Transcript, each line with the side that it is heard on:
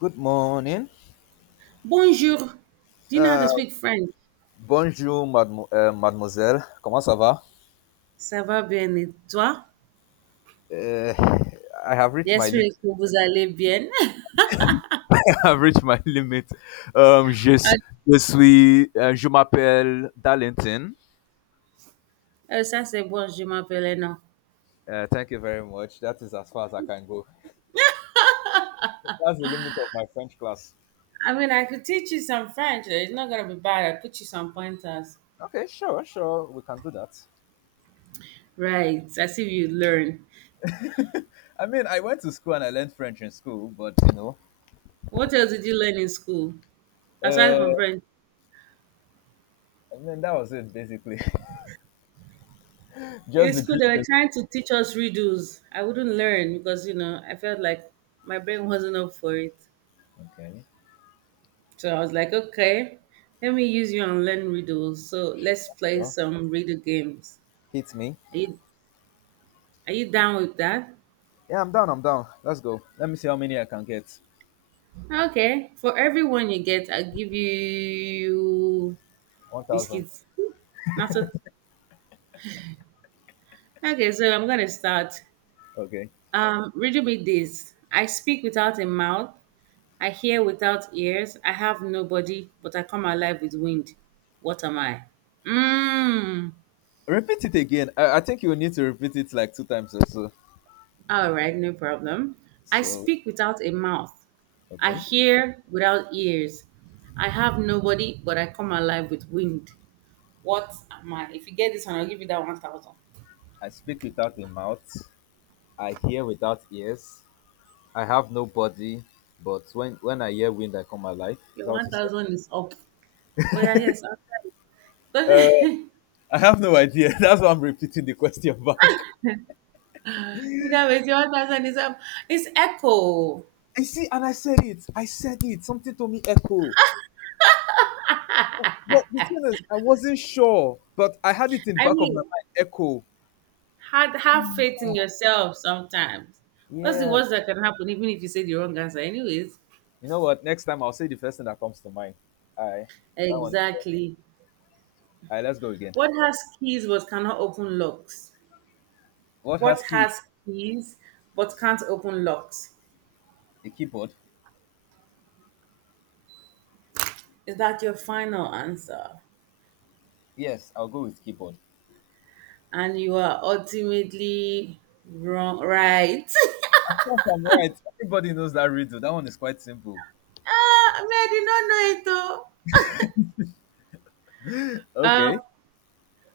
left: Good morning.
right: Bonjour. Do you know how
left: Uh,
right: to speak French?
left: Bonjour, mademoiselle. Comment ça va?
right: Ça va bien et toi?
left: Uh, I have reached my limit.
right: J'espère que vous allez bien.
left: I have reached my limit. Um, je,
right: Ah,
left: s- Je suis. Je m'appelle Darlington.
right: ça c'est bon, je m'appelle Eno.
left: Thank you very much. That is as far as I can go. That's the limit of my French class.
right: I mean, I could teach you some French. It's not gonna be bad. I put you some pointers.
left: Okay, sure, sure, we can do that.
right: Right. As if you learn.
left: I mean, I went to school and I learned French in school, but
right: What else did you learn in school? Aside from
left: uh,
right: French.
left: I mean, that was it basically.
right: In
left: Just the
right: school, they were
left: greetings.
right: trying to teach us riddles. I wouldn't learn because I felt like my brain wasn't up for it.
left: Okay.
right: So I was like, okay, let me use you and learn riddles. So let's play
left: Well,
right: some riddle games.
left: hit me.
right: Are you are you down with that?
left: Yeah, I'm down, I'm down. Let's go, let me see how many I can get.
right: Okay. For everyone you get, I'll give you
left: 1,000.
right: biscuits. After, okay, so I'm gonna start.
left: Okay.
right: Riddle me this. I speak without a mouth, I hear without ears, I have nobody, but I come alive with wind. What am I? Mmm.
left: Repeat it again. I think you will need to repeat it like 2 times or so.
right: All right, no problem. I
left: So,
right: speak without a mouth. I
left: okay.
right: hear without ears. I have nobody, but I come alive with wind. What am I? If you get this one, I'll give you that 1,000.
left: I speak without a mouth. I hear without ears. I have no body, but when I hear wind, I come alive. Is
right: Your
left: that what you said?
right: 1,000 is up. Oh, yeah, yes. Outside.
left: Uh,
right: That
left: I have no idea. That's why I'm repeating the question back.
right: way, your 1,000 is up. It's echo.
left: I see, and I said it. I said it. Something told me echo. But the thing is, I wasn't sure, but I had it in the
right: I
left: back of my
right: mean,
left: mind. Echo.
right: have faith in yourself sometimes. What's the
left: Yeah.
right: worst that can happen, even if you say the wrong answer? Anyways,
left: You know what? Next time I'll say the first thing that comes to mind. All right, that one.
right: exactly.
left: All right, let's go again.
right: What has keys but cannot open locks?
left: What
right: What
left: has keys?
right: has keys but can't open locks?
left: A keyboard?
right: Is that your final answer?
left: Yes, I'll go with keyboard.
right: And you are ultimately wrong, right?
left: Of course I'm right. Everybody knows that riddle. That one is quite simple.
right: Ah, I mean, I did not know it though. Um,
left: Okay.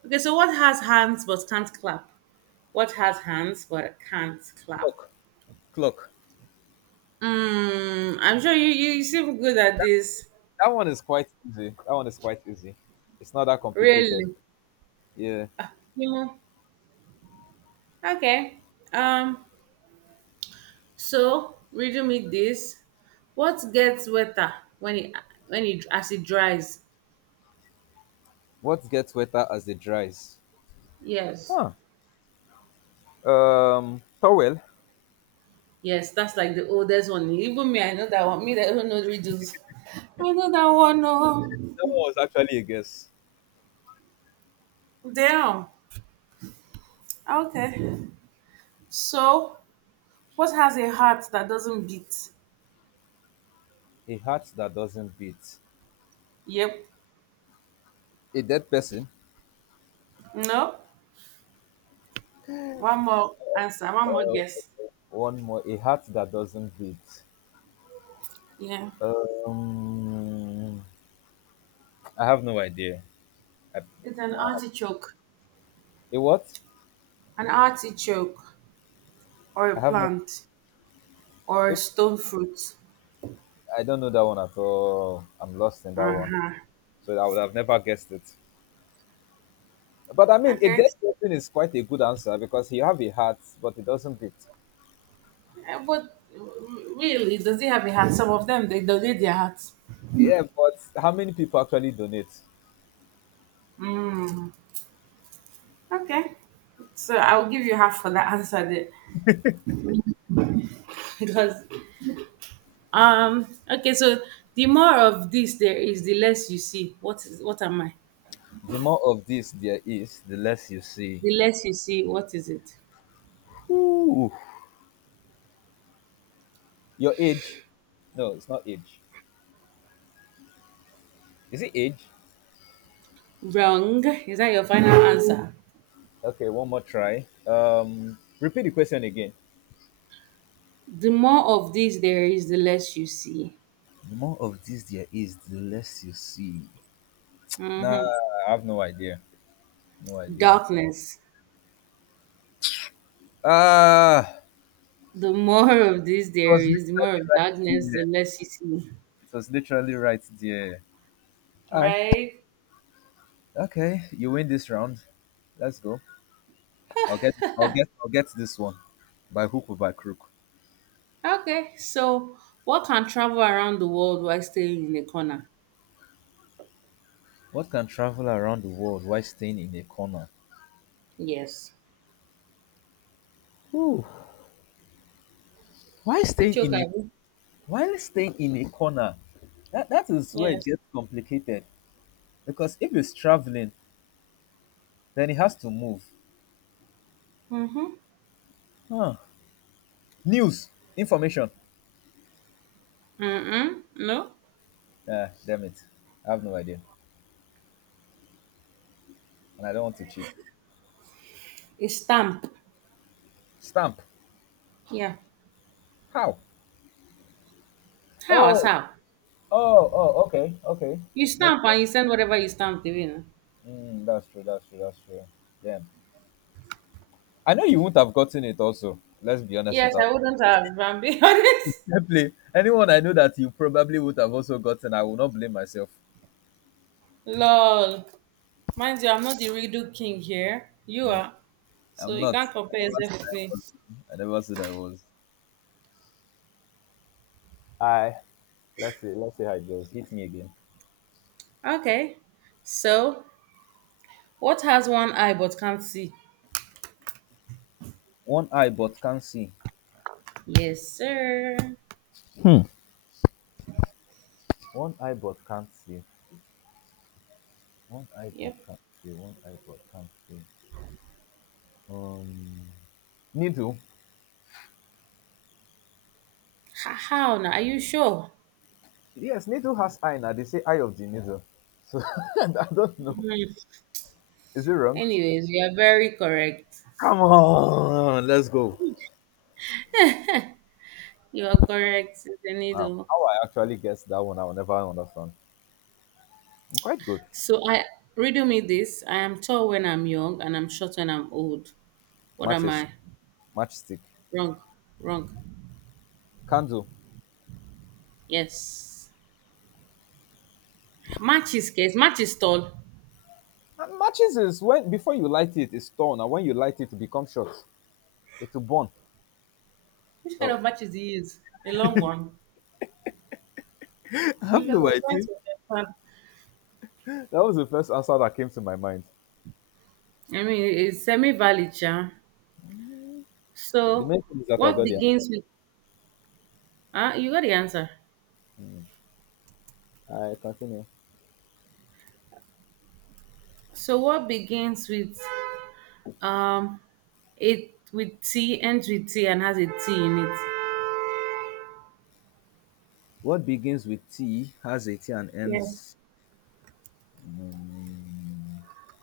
right: okay, so what has hands but can't clap? What has hands but can't clap?
left: Clock. Clock.
right: I'm sure you seem good at this.
left: That one is quite easy. That one is quite easy. It's not that complicated.
right: Really?
left: Yeah.
right: Ah, okay. Um, So, riddle me this. What gets wetter when it when it as it dries?
left: What gets wetter as it dries?
right: Yes.
left: Huh. Towel.
right: Yes, that's like the oldest one. Even me, I know that one. Me, that don't know riddles. I know that one. No.
left: That one was actually a guess.
right: Damn. Okay. So, what has a heart that doesn't beat?
left: A heart that doesn't beat.
right: Yep.
left: A dead person.
right: No. One more answer. One more
left: Uh,
right: guess.
left: one more, a heart that doesn't beat.
right: Yeah.
left: Um, I have no idea. I,
right: It's an
left: I,
right: artichoke.
left: a what?
right: An artichoke or a
left: I have no.
right: plant or a
left: It,
right: stone fruit.
left: I don't know that one at all. I'm lost in that one,
right: Uh-huh.
left: so I would have never guessed it. But I mean, a
right: Okay.
left: dead person is quite a good answer because he have a heart, but it doesn't beat.
right: Eh, but really, does he have a hat? Some of them they donate their hats.
left: Yeah, but how many people actually donate?
right: Mm, okay. So I'll give you half for that answer there. Because okay, so the more of this there is the less you see. What am I?
left: The more of this there is, the less you see.
right: The less you see, what is it?
left: Ooh. Your age? No, it's not age. Is it age?
right: Wrong. Is that your final answer?
left: Okay, one more try. Repeat the question again.
right: The more of this there is, the less you see.
left: The more of this there is, the less you see. Nah,
right: Hmm.
left: I have no idea. No idea.
right: Darkness.
left: Ah,
right: The more of this
left: it
right: there
left: was
right: is, the more
left: literally
right: of
left: right
right: darkness,
left: there.
right: the less you see.
left: It was literally right there. All right.
right: Right?
left: Okay, you win this round. Let's go. I'll get. I'll get. I'll get this one, by hook or by crook.
right: Okay, so what can travel around the world while staying in a corner?
left: What can travel around the world while staying in a corner?
right: Yes.
left: Ooh, why staying
right: Ichoka,
left: in a
right: abi?
left: while staying in a corner? That is where it
right: Yes.
left: gets complicated. Because if he's traveling, then he has to move.
right: Mm-hmm.
left: Huh. News, information.
right: Mm-mm. No?
left: Ah, damn it. I have no idea. And I don't want to cheat.
right: A stamp.
left: Stamp.
right: Yeah.
left: How?
right: How as
left: Oh,
right: how?
left: oh, oh, okay, okay.
right: You
left: Makes
right: stamp
left: sense.
right: and you send whatever you stamp to you.
left: Mm, that's true, that's true, that's true. Damn. I know you wouldn't have gotten it also. Let's be honest
right: Yes,
left: with us.
right: I wouldn't have, if I'm being honest.
left: Definitely. Anyone I know that you probably would have also gotten, I will not blame myself.
right: Lol. Mind you, I'm not the redo king here. You are. So
left: I'm
right: you
left: not.
right: can't
left: I
right: compare
left: never
right: yourself
left: said
right: with
left: I
right: me.
left: was. I never said I was. I. Let's see. Let's see how it goes. Hit me again.
right: Okay. So, what has one eye but can't see?
left: One eye but can't see.
right: Yes, sir.
left: Hmm. One eye but can't see. One eye but
right: Yep.
left: can't see. One eye but can't see. Um, needle.
right: How now? Are you sure?
left: Yes, needle has eye now. They say eye of the needle. So I don't know.
right: Hmm.
left: Is it wrong?
right: Anyways, you are very correct.
left: Come on, let's go.
right: You are correct,
left: Wow.
right: Zenido.
left: How I actually guess that one, I will never understand. I'm quite good.
right: So I riddle me this. I am tall when I'm young and I'm short when I'm old. What am
left: Matches,
right: I?
left: matchstick,
right: Wrong. Wrong.
left: candle.
right: Yes. Matches case. Match is tall.
left: And matches is when before you light it, it's torn, and when you light it, it becomes short. It will burn.
right: Which kind of
left: Oh,
right: matches do you use? A long one.
left: I have
right: Because I'm
left: no
right: trying
left: idea.
right: to understand.
left: That was the first answer that came to my mind.
right: I mean, it's semi-valid, yeah.
left: The
right: So
left: main thing is that I
right: what
left: got the
right: begins with— Ah, you got the answer.
left: I continue.
right: So what begins with— Um, it with T ends with T and has a T in it,
left: What begins with T has a T and
right: yes,
left: ends.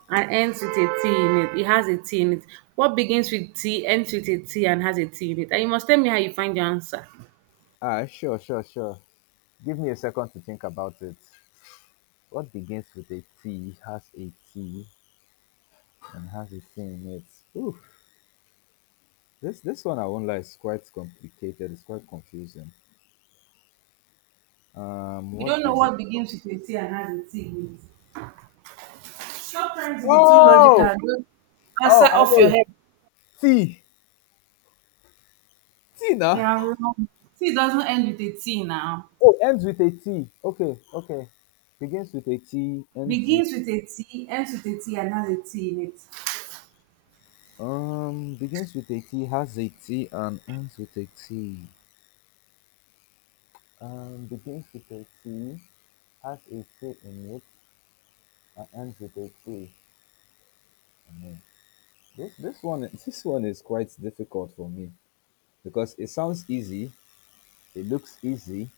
right: and ends with a T in it. It has a T in it. What begins with T ends with a T and has a T in it? And you must tell me how you find your answer.
left: Ah, sure, sure, sure. Give me a second to think about it. What begins with a T has a T and has a T in it. Oof. This one I won't lie is quite complicated. It's quite confusing.
right: You don't
left: What
right: know
left: begins?
right: what begins with a T and has a T in it. Sometimes if you're too logical,
left: Oh,
right: don't answer
left: oh, I
right: off your
left: know.
right: head.
left: T, T, nah.
right: Yeah, wrong. T doesn't end with a T now.
left: Oh, ends with a T. Okay, okay. Begins with a T, ends with
right: Begins with a T, ends with a T, and has a T in it.
left: um, begins with a T, has a T, and ends with a T. Begins with a T, has a T in it, and ends with a T. In it. This one this one is quite difficult for me because it sounds easy, it looks easy,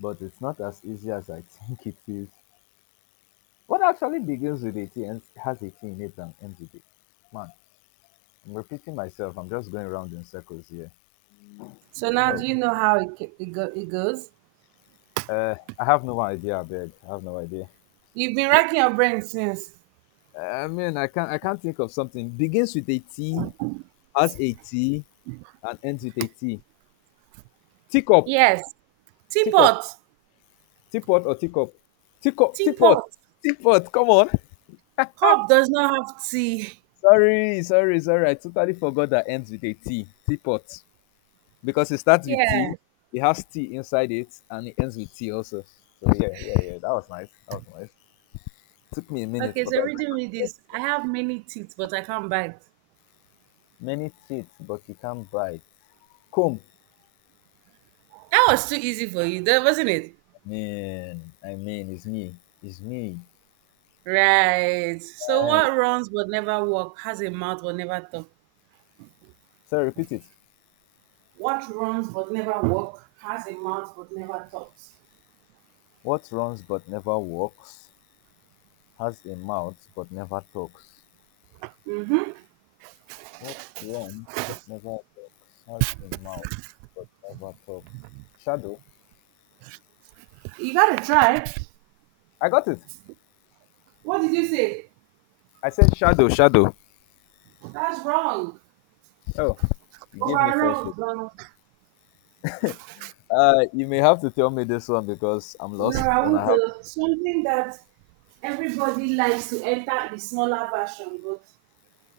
left: but it's not as easy as I think it is. What actually begins with a T and has a T in it and ends with it? Man, I'm repeating myself. I'm just going around in circles here.
right: So now do
left: Oh,
right: you know how it, ca- it, go, it goes?
left: I have no idea, I beg. I have no idea.
right: You've been racking your brain since.
left: I mean, I can't think of something. Begins with a T, has a T, and ends with a T. Teacup,
right: Yes.
left: teacup,
right: Teapot.
left: teapot or teacup, teacup, teapot,
right: Teapot.
left: teapot. Come on.
right: Cup does not have tea.
left: Sorry, sorry, sorry. I totally forgot that ends with a T. Teapot, because it starts with
right: Yeah.
left: T, it has T inside it, and it ends with T also. So yeah, yeah, yeah. That was nice. That was nice. Took me a minute,
right: Okay,
left: but
right: so
left: I
right: reading
left: got
right: me
left: it.
right: this. I have many teeth, but I can't bite.
left: Many teeth, but you can't bite. Comb.
right: That was too easy for you, that wasn't it?
left: Man, I mean, it's me. It's me.
right: Right. So what runs but never walk has a mouth but never talk.
left: So I repeat it.
right: What runs but never walk has a mouth but never talks.
left: What runs but never walks, has a mouth but never talks.
right: Mm-hmm.
left: What runs but never walks, has a mouth but never talks. Shadow.
right: You gotta try.
left: I got it.
right: What did you say?
left: I said shadow, shadow.
right: That's wrong.
left: Oh, you gave me false hope.
right: Overruled.
left: You may have to tell me this one because I'm
right: No,
left: lost
right: I
left: and I
right: want
left: have.
right: to something that everybody likes to enter the smaller version, but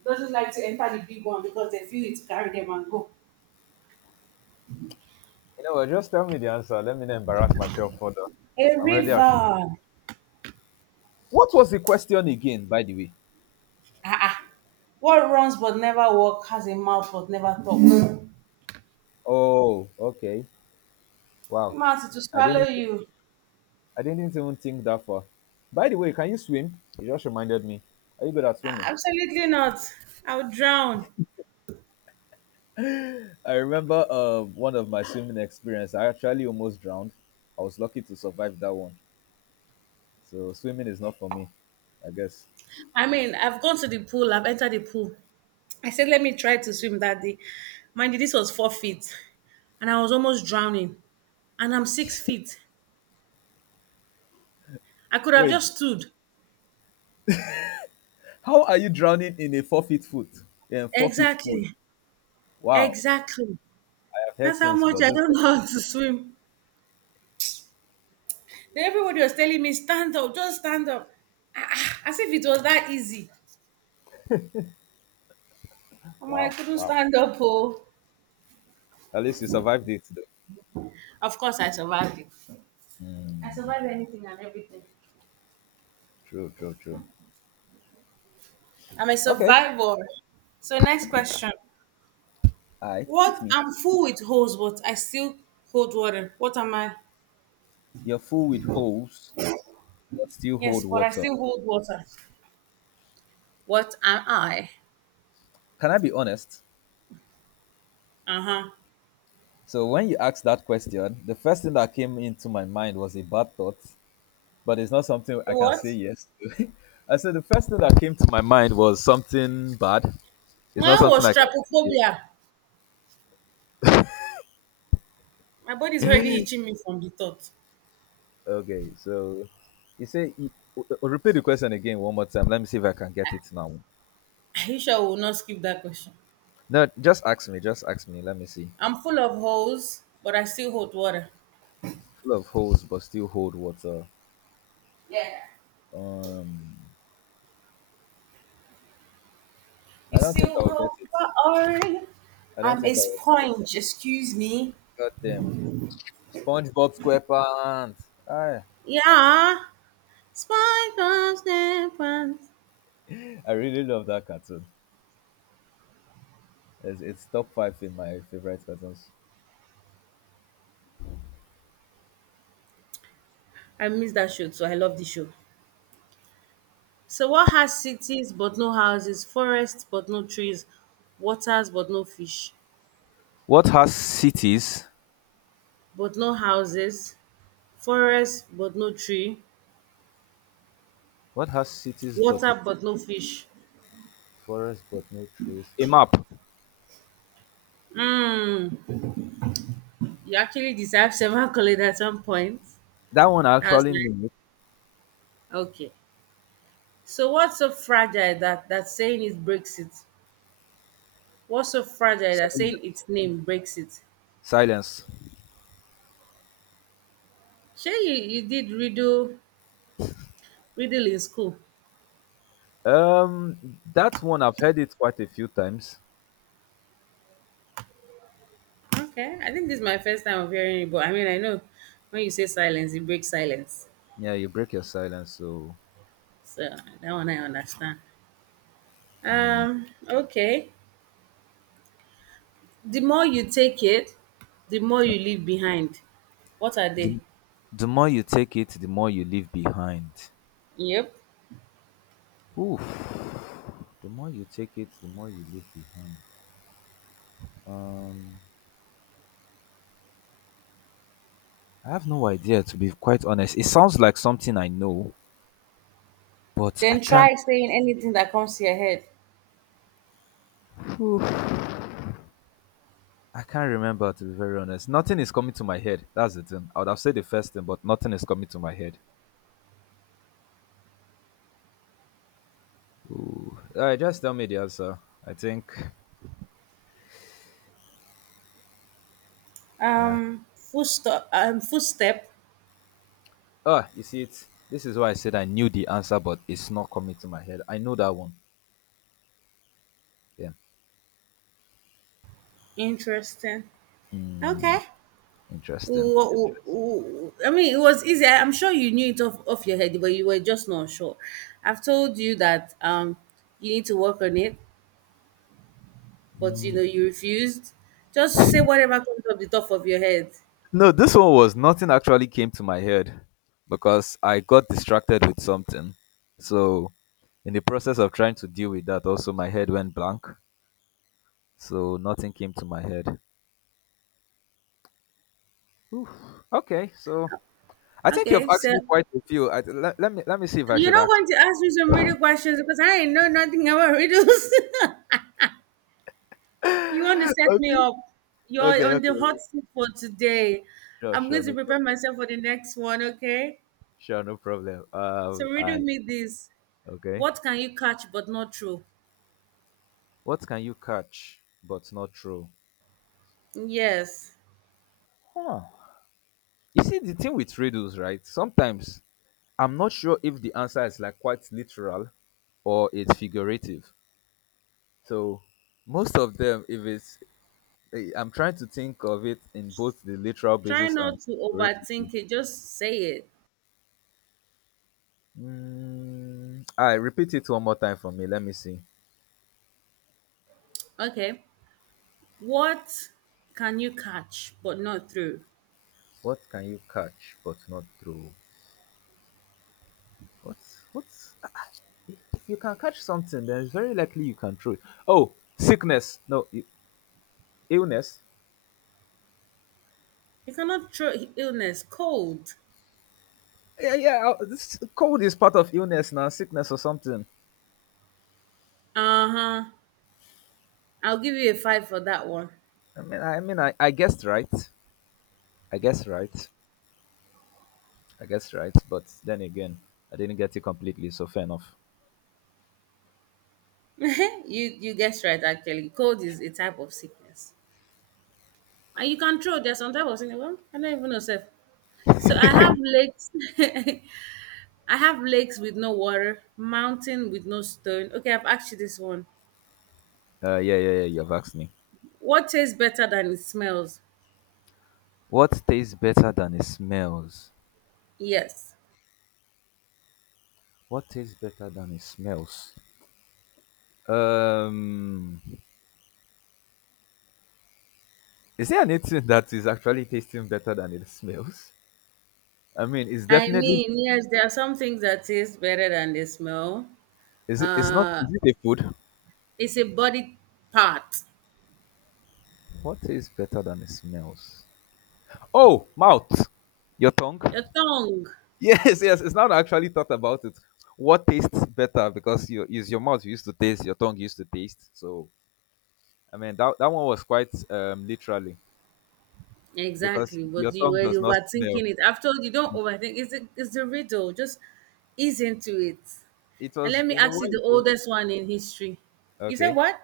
right: doesn't like to enter the big one because they feel it carry them and go.
left: You know what? Just tell me the answer. Let me not embarrass myself further.
right: A
left: I'm ready. I'll
right: river.
left: What was the question again, by the way?
right: Ah, ah. What runs but never walks has a mouth but never talks.
left: Oh, okay.
right: The
left: Wow.
right: mouth is to
left: I
right: swallow
left: didn't.
right: you.
left: I didn't even think that far. By the way, can you swim? You just reminded me. Are you good at swimming?
right: Absolutely not. I'll drown.
left: I remember one of my swimming experience. I actually almost drowned. I was lucky to survive that one. So swimming is not for me, I guess.
right: I mean, I've gone to the pool. I've entered the pool. I said, let me try to swim that day. Mind you, this was 4 feet, and I was almost drowning. And I'm 6 feet. I could have
left: Wait,
right: just stood.
left: how are you drowning in a 4 feet foot, in 4 feet pool?
right: Exactly.
left: Wow,
right: Exactly.
left: I have
right: That's
left: heard
right: how
left: things,
right: much
left: but
right: I
left: this
right: don't
left: one,
right: know how to swim. Then everybody was telling me, stand up, just stand up. Ah, ah, as if it was that easy. I'm like, I
left: wow,
right: couldn't
left: wow.
right: stand up. Oh.
left: At least you survived it, though.
right: Of course, I survived it. I survived anything and everything.
left: True, true, true.
right: I'm a
left: Okay,
right: survivor. So, next question.
left: all right, hit
right: What?
left: me.
right: I'm full with hose, but I still hold water. What am I?
left: You're full with holes, but still hold
right: Yes, but I
left: water.
right: still hold water. What am I?
left: Can I be honest?
right: Uh huh.
left: So when you asked that question, the first thing that came into my mind was a bad thought, but it's not something I can
right: What?
left: say yes to. I said the first thing that came to my mind was something bad. It's not
right: Mine
left: something
right: was
left: I can say yes.
right: trypophobia. My body's already itching me from the thought.
left: Okay, so you say you- w- w- repeat the question again one more time. Let me see if I can get it now.
right: Are you sure I will not skip that question?
left: No, just ask me. Just ask me. Let me see.
right: I'm full of holes, but I still hold water.
left: Full of holes, but still hold water.
right: Yeah.
left: Um, I
right: You
left: don't think
right: still
left: I will
right: hold.
left: get it.
right: Oh,
left: I don't
right: I'm a
left: think I will get it.
right: sponge, excuse me.
left: God damn. SpongeBob SquarePants. Aye.
right: Yeah. SpongeBob SquarePants.
left: I really love that cartoon. It's top 5 in my favorite cartoons.
right: I miss that show. So I love the show. So what has cities but no houses, forests but no trees, waters but no fish,
left: What has cities?
right: but no houses, forests but no tree,
left: What has cities but
right: water but no fish.
left: forest but no trees? A map.
right: Hmm. You actually deserve several accolades at some point.
left: That one I
right: That was
left: actually
right: nice.
left: knew.
right: Okay. So what's so fragile that saying it breaks it? What's so fragile that saying
left: Silence.
right: its name breaks it?
left: Silence.
right: Sure, you did riddle in school.
left: That one I've heard it quite a few times.
right: Okay. I think this is my first time of hearing it, but I mean I know when you say silence, it breaks silence.
left: Yeah, you break your silence. So
right: So that one I understand. Okay. The more you take it, the more
left: yeah.
right: you leave behind. What are they?
left: the, the more you take it, the more you leave behind.
right: Yep.
left: Oof. The more you take it, the more you leave behind. Um, I have no idea to be quite honest. It sounds like something I know, but I
right: Then
left: can't
right: try saying anything that comes to your head.
left: prove. I can't remember to be very honest. Nothing is coming to my head. That's the thing. I would have said the first thing, but nothing is coming to my head. Ooh. All right, just tell me the answer. I think. Uh,
right: Footstep. Footstep.
left: oh, you see it. This is why I said I knew the answer, but it's not coming to my head. I know that one. Yeah.
right: Interesting. Okay.
left: Mm, interesting.
right: I mean, it was easy. I'm sure you knew it off your head, but you were just not sure. I've told you that you need to work on it, but you know you refused. Just say whatever comes off the top of your head.
left: No, this one was nothing actually came to my head because I got distracted with something. So, in the process of trying to deal with that, also my head went blank. So nothing came to my head. Oof. Okay, so I think you've
right: Okay,
left: asked
right: so
left: me quite a few. I, let, let me see if I
right: you're
left: should
right: not
left: ask.
right: going to ask me some riddle questions because I ain't know nothing about riddles. You want to set me
left: okay,
right: up? You're
left: okay,
right: on
left: okay.
right: the hot seat for today.
left: Sure,
right: I'm
left: sure,
right: going to
left: no
right: prepare
left: problem.
right: myself for the next one, okay?
left: Sure, no problem.
right: So, riddle
left: I
right: me this.
left: okay.
right: What can you catch but not throw?
left: What can you catch but not throw?
right: Yes.
left: Huh. You see the thing with riddles, right? Sometimes I'm not sure if the answer is like quite literal or it's figurative. So most of them, if it's, eh, I'm trying to think of it in both the literal
right: Try
left: basis and
right: not to
left: figurative.
right: overthink it, just say it.
left: I repeat it one more time for me. Let me see.
right: Okay. What can you catch but not throw?
left: What can you catch but not throw? What? What? If you can catch something, then it's very likely you can throw it. Oh, sickness. No, illness.
right: You cannot throw illness, cold.
left: Yeah, yeah, this cold is part of illness now. Sickness or something.
right: Uh huh. I'll give you a five for that one.
left: I guessed right. I guess right. I guess right. But then again, I didn't get it completely. So fair enough.
right: you guessed right, actually. Cold is a type of sickness. And you can throw. There's some type of thing. Well, I don't even know self. So I have lakes. I have lakes with no water, mountain with no stone. Okay, I've asked you this one.
left: Yeah, yeah, yeah. You've asked me.
right: What tastes better than it smells?
left: What tastes better than it smells?
right: Yes.
left: What tastes better than it smells? Um, is there anything that is actually tasting better than it smells? I mean, it's
right: I
left: definitely
right: mean, yes, there are some things that taste better than they smell.
left: is it? It's not.
right: Uh,
left: Is it a food?
right: it's a body part.
left: What tastes better than it smells? Oh, mouth, your tongue.
right: Your tongue.
left: Yes, yes. It's not actually thought about it. What tastes better because you is your mouth used to taste, your tongue used to taste. So I mean that that one was quite literally because
right: Exactly,
left: your
right: but you were
left: tongue does not smell.
right: overthinking it. I've told you, don't overthink. It's a riddle. Just ease into it.
left: It
right: And
left: was
right: let me
left: you know
right: ask you
left: when you
right: the
left: came in.
right: oldest one in history. You said
left: Okay.
right: what?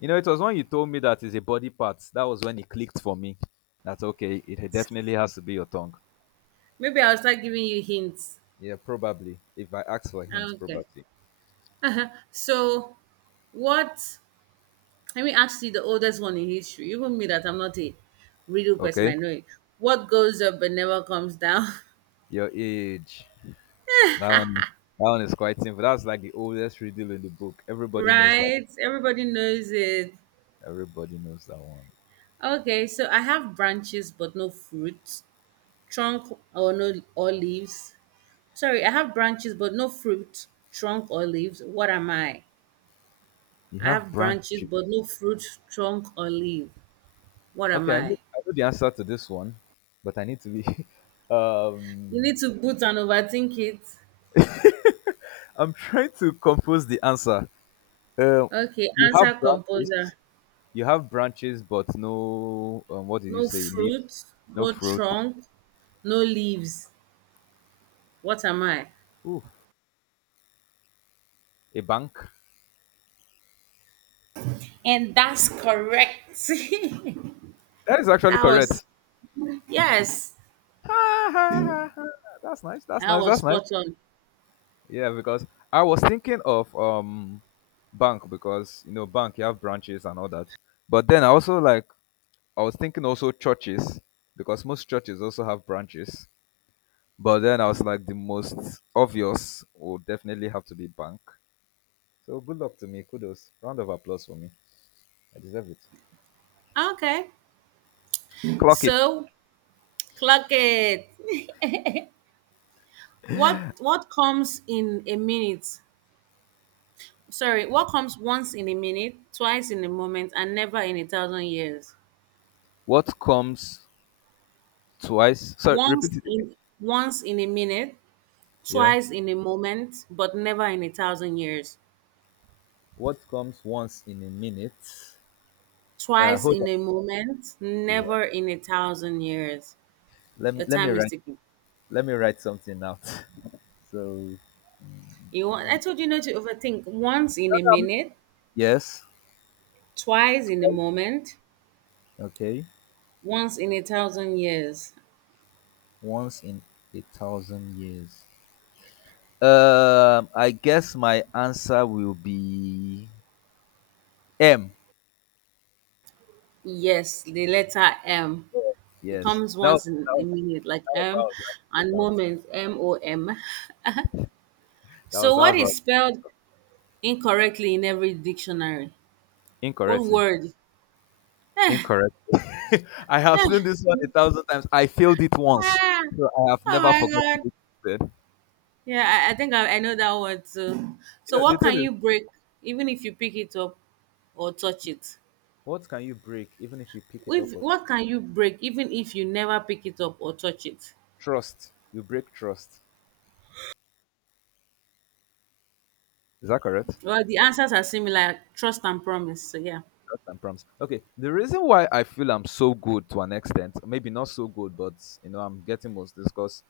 left: You know, it was when you told me that is a body part. That was when it clicked for me. That's okay. It definitely has to be your tongue.
right: Maybe I'll start giving you hints.
left: Yeah, probably. If I ask for hints,
right: Okay.
left: probably.
right: So, what? Let me ask you the oldest one in history. Even me, that I'm not a riddle person,
left: Okay.
right: I know it. What goes up but never comes down?
left: Your age. That one. That one is quite simple. That's like the oldest riddle in the book. Everybody knows that.
right: Right? Everybody knows it.
left: Everybody knows that one.
right: Okay, so I have branches but no fruit, trunk or no or leaves. Sorry, I have branches but no fruit, trunk or leaves. What am I?
left: You
right: I
left: have
right: have branches,
left: branches.
right: but no fruit, trunk, or leaf. What am
left: Okay,
right: I?
left: I know the answer to this one, but I need to be.
right: You
left: um,
right: need to put and overthink it.
left: I'm trying to compose the answer. Uh,
right: Okay,
left: you have
right: answer composer.
left: branches. You have branches, but no, what did you
right: No
left: say? Leaves,
right: fruit,
left: no
right: no
left: fruit.
right: trunk, no leaves. What am I?
left: Ooh, a bank.
right: And that's correct.
left: That is actually
right: That was,
left: correct.
right: yes,
left: That's nice. That's
right: that
left: nice.
right: was
left: That's nice.
right: spot on.
left: Yeah, because I was thinking of bank because you know bank you have branches and all that. But then I also like I was thinking also churches because most churches also have branches. But then I was like the most obvious would definitely have to be bank. So good luck to me. Kudos. Round of applause for me. I deserve it.
right: Okay,
left: Clock it.
right: so clock it. What comes in a minute? Sorry, what comes once in a minute, twice in a moment, and never in a thousand years?
left: What comes twice? Sorry, repeat
right: Once
left: it again.
right: in once in a minute,
left: Yeah.
right: twice in a moment, but never in a thousand years.
left: What comes once in a minute?
right: Twice
left: Hold on.
right: in a moment,
left: Yeah.
right: never in a thousand years.
left: Let
right: Your
left: me let me
right: time is
left: write
right: ticking.
left: let me write something out. So no,
right: You want I told you not to overthink. Once in
left: no.
right: a minute,
left: Yes.
right: twice in a moment,
left: Okay.
right: once in a thousand years.
left: Once in a thousand years. I guess my answer will be M.
right: Yes, the letter M. It
left: Yes.
right: comes
left: That was
right: once in
left: that
right: a
left: was
right: minute, like
left: that was how I
right: M,
left: was writing
right: and
left: it out.
right: moment, MOM.
left: That
right: So,
left: was that
right: what
left: was
right: is
left: right.
right: spelled incorrectly in every dictionary? What
left: Incorrectly.
right: word?
left: Incorrect. I have seen this one a thousand times. I failed it once,
right: Ah,
left: so I have
right: oh
left: never
right: my
left: forgotten
right: god.
left: it.
right: Yeah, I think I know that one too.
left: You
right: So
left: know, the
right: what
left: thing
right: can
left: is,
right: you break even if you pick it up or touch it?
left: what can you break even if you pick it up?
right: If,
left: With?
right: what can you break even if you never pick it up or touch it?
left: Trust. You break trust. Is that correct?
right: Well, the answers are similar, trust and promise. So yeah.
left: Trust and promise. Okay. The reason why I feel I'm so good to an extent, maybe not so good, but you know, I'm getting most this because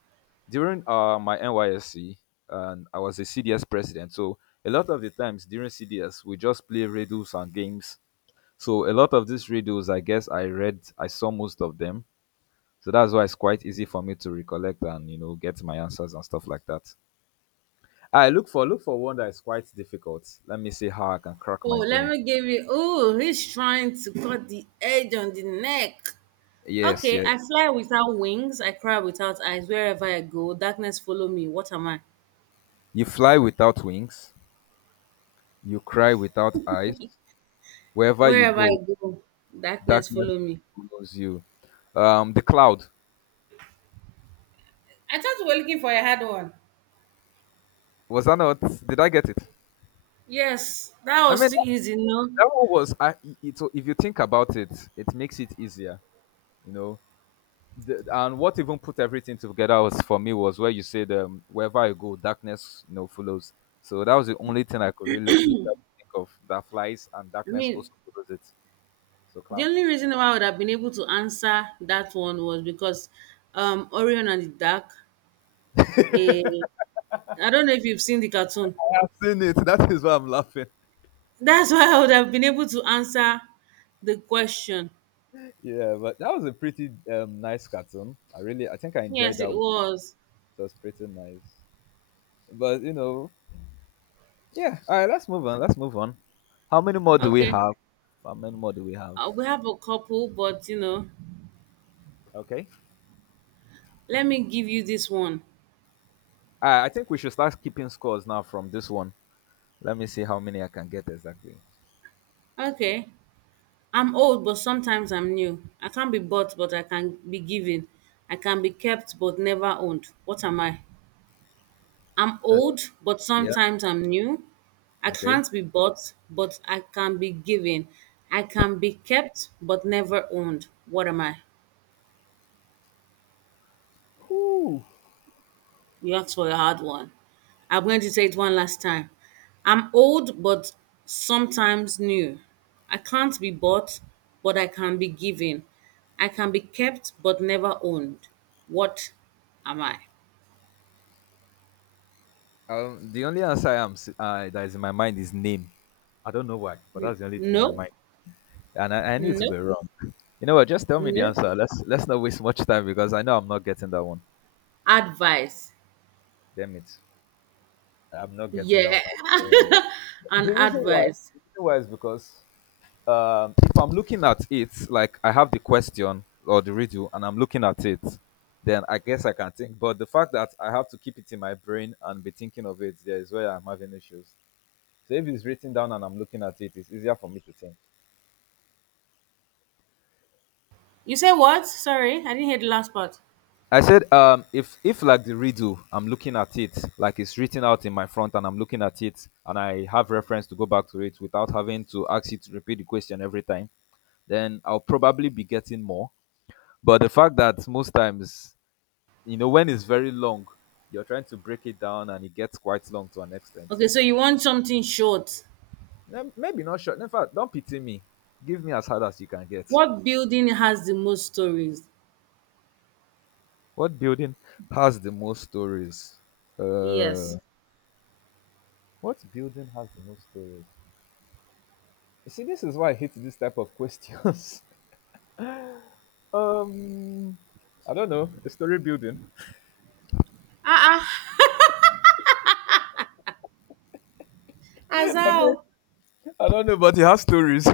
left: during my NYSC, and I was a CDS president, so a lot of the times during CDS, we just play riddles and games. So a lot of these riddles, I guess I read, I saw most of them. So that's why it's quite easy for me to recollect and you know get my answers and stuff like that. I look for look for one that is quite difficult. Let me see how I can crack
right: Oh,
left: my
right: let
left: brain.
right: me give you. Oh, he's trying to cut the edge on the neck.
left: Yes,
right: Okay,
left: yes.
right: I fly without wings. I cry without eyes. Wherever I go, darkness follow me. What am I?
left: You fly without wings. You cry without eyes. Wherever you
right: Wherever I
left: go,
right: go, darkness
left: darkness
right: follow me.
left: follows you. The cloud.
right: I thought we were looking for a hard one.
left: Was that not? Did I get it?
right: Yes, that
left: I
right: was
left: mean,
right: too
left: that,
right: easy, no?
left: that one was. I. It, so if you think about it, it makes it easier. You know, the, and what even put everything together was for me was where you said wherever I go, darkness you know follows. So that was the only thing I could really, really think of that flies and
right: I
left: darkness
right: mean,
left: also follows it. So
right: the
left: cloud.
right: only reason why I would have been able to answer that one was because Orion and the Dark, Eh, I don't know if you've seen the cartoon.
left: I have seen it. That is why I'm laughing.
right: That's why I would have been able to answer the question.
left: Yeah, but that was a pretty nice cartoon. I really, I think I enjoyed
right: Yes, it
left: that. One.
right: was.
left: It was pretty nice. But you know, yeah. All right, let's move on. Let's move on. How many more do we
right: Okay.
left: have? How many more do we have?
right: We have a couple, but you know,
left: Okay.
right: let me give you this one.
left: I think we should start keeping scores now from this one. Let me see how many I can get exactly.
right: Okay. I'm old, but sometimes I'm new. I can't be bought, but I can be given. I can be kept, but never owned. What am I? I'm
left: Uh,
right: old, but
left: yeah.
right: sometimes I'm new. I
left: Okay.
right: can't be bought, but I can be given. I can be kept, but never owned. What am I?
left: Ooh.
right: You asked for a hard one. I'm going to take it one last time. I'm old, but sometimes new. I can't be bought, but I can be given. I can be kept, but never owned. What am I?
left: The only answer that is in my mind is name. I don't know why, but that's the only thing in my
right: No,
left: mind, and I knew to
right: no,
left: be wrong. You know what? Just tell me the
right: no.
left: answer. Let's not waste much time because I know I'm not getting that one.
right: Advice.
left: Damn it! I'm not getting that
right: Yeah,
left: one at all.
right: an
left: The reason why,
right: advice.
left: the reason why is because if I'm looking at it, like I have the question or the riddle and I'm looking at it, then I guess I can think. But the fact that I have to keep it in my brain and be thinking of it, there is where I'm having issues. So if it's written down and I'm looking at it, it's easier for me to think.
right: You say what? Sorry, I didn't hear the last part.
left: I said, if like the riddle, I'm looking at it, like it's written out in my front, and I'm looking at it, and I have reference to go back to it without having to ask you to repeat the question every time, then I'll probably be getting more. But the fact that most times you know when it's very long you're trying to break it down and it gets quite long to an extent.
right: Okay, so you want something short.
left: Then maybe not short. In fact don't pity me, give me as hard as you can get.
right: What building has the most stories?
left: What building has the most stories?
right: Yes.
left: uh what building has the most stories? You see this is why I hate this type of questions. um I don't know, a story building.
right: Ah, ah, as
left: I mean,
right: how
left: I don't know, but it has stories.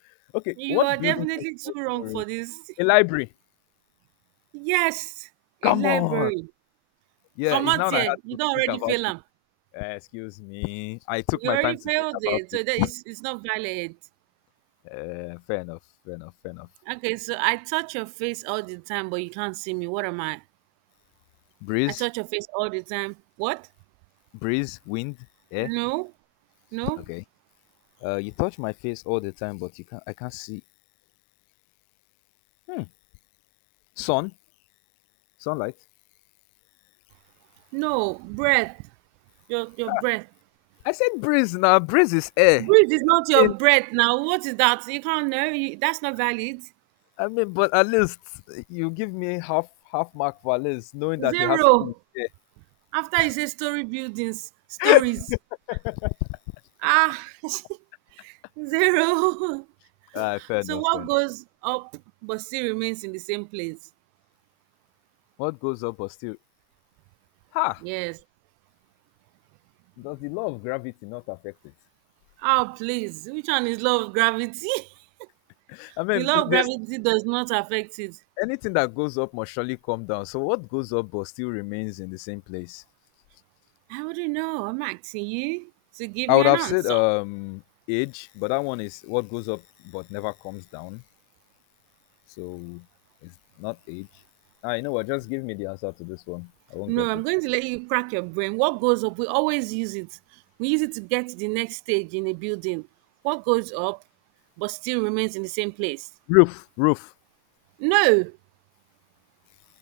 left: Okay,
right: you are
left: what building has
right: definitely
left: the
right: too
left: most
right: wrong for
left: stories?
right: this.
left: A library.
right: Yes, a
left: Come on.
right: library.
left: Yeah,
right: Come
left: it's
right: out
left: now that I
right: here.
left: had
right: You
left: to
right: don't
left: think
right: already
left: about
right: fail
left: it.
right: am.
left: Excuse me. I took
right: You
left: my time
right: already
left: to think
right: failed
left: about
right: it.
left: it.
right: So that is it's not valid.
left: Fair enough. Fair enough. Fair enough.
right: Okay, so I touch your face all the time, but you can't see me. What am I? I
left: Breeze,
right: touch your face all the time. What?
left: breeze, wind. Yeah.
right: No, no,
left: Okay. You touch my face all the time, but you can't. I can't see. Hmm. Sun, sunlight.
right: no. Breath. Your breath.
left: I said breeze. Now breeze is air.
right: Breathe is not your
left: Mean,
right: breath now. What is that? You can't know. You, that's not valid.
left: but at least you give me half mark for at least knowing that it has to do with
right: Zero.
left: air.
right: After you say story buildings, stories. Ah, zero.
left: Ah, fair
right: So
left: enough. Fair
right: what
left: enough.
right: goes up but still remains in the same place?
left: What goes up but still? Ha!
right: Yes.
left: Does the law of gravity not affect it?
right: Oh, please. Which one is law of gravity?
left: I
right: The
left: mean,
right: law of
left: there's
right: gravity does not affect it.
left: anything that goes up must surely come down. So what goes up but still remains in the same place?
right: I wouldn't know. I'm asking you to give
left: I
right: me
left: would
right: an
left: have said
right: answer.
left: age, but that one is what goes up but never comes down. So it's not age. Ah, you know what? Just give me the answer to this one. I won't
right: No,
left: get
right: I'm
left: it.
right: going to let you crack your brain. What goes up? We always use it. We use it to get to the next stage in a building. What goes up but still remains in the same place?
left: Roof, roof.
right: No,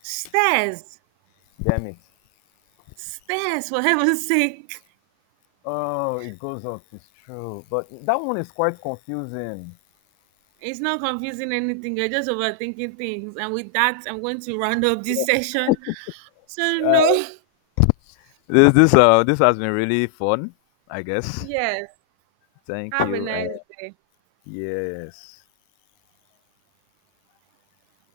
right: stairs.
left: Damn it.
right: Stairs, for heaven's sake.
left: Oh, it goes up. It's true. But that one is quite confusing.
right: It's not confusing anything. You're just overthinking things. And with that, I'm going to round up this session. So, no,
left: This this has been really fun. I guess.
right: yes.
left: Thank
right: Have a
left: you.
right: nice day.
left: Yes.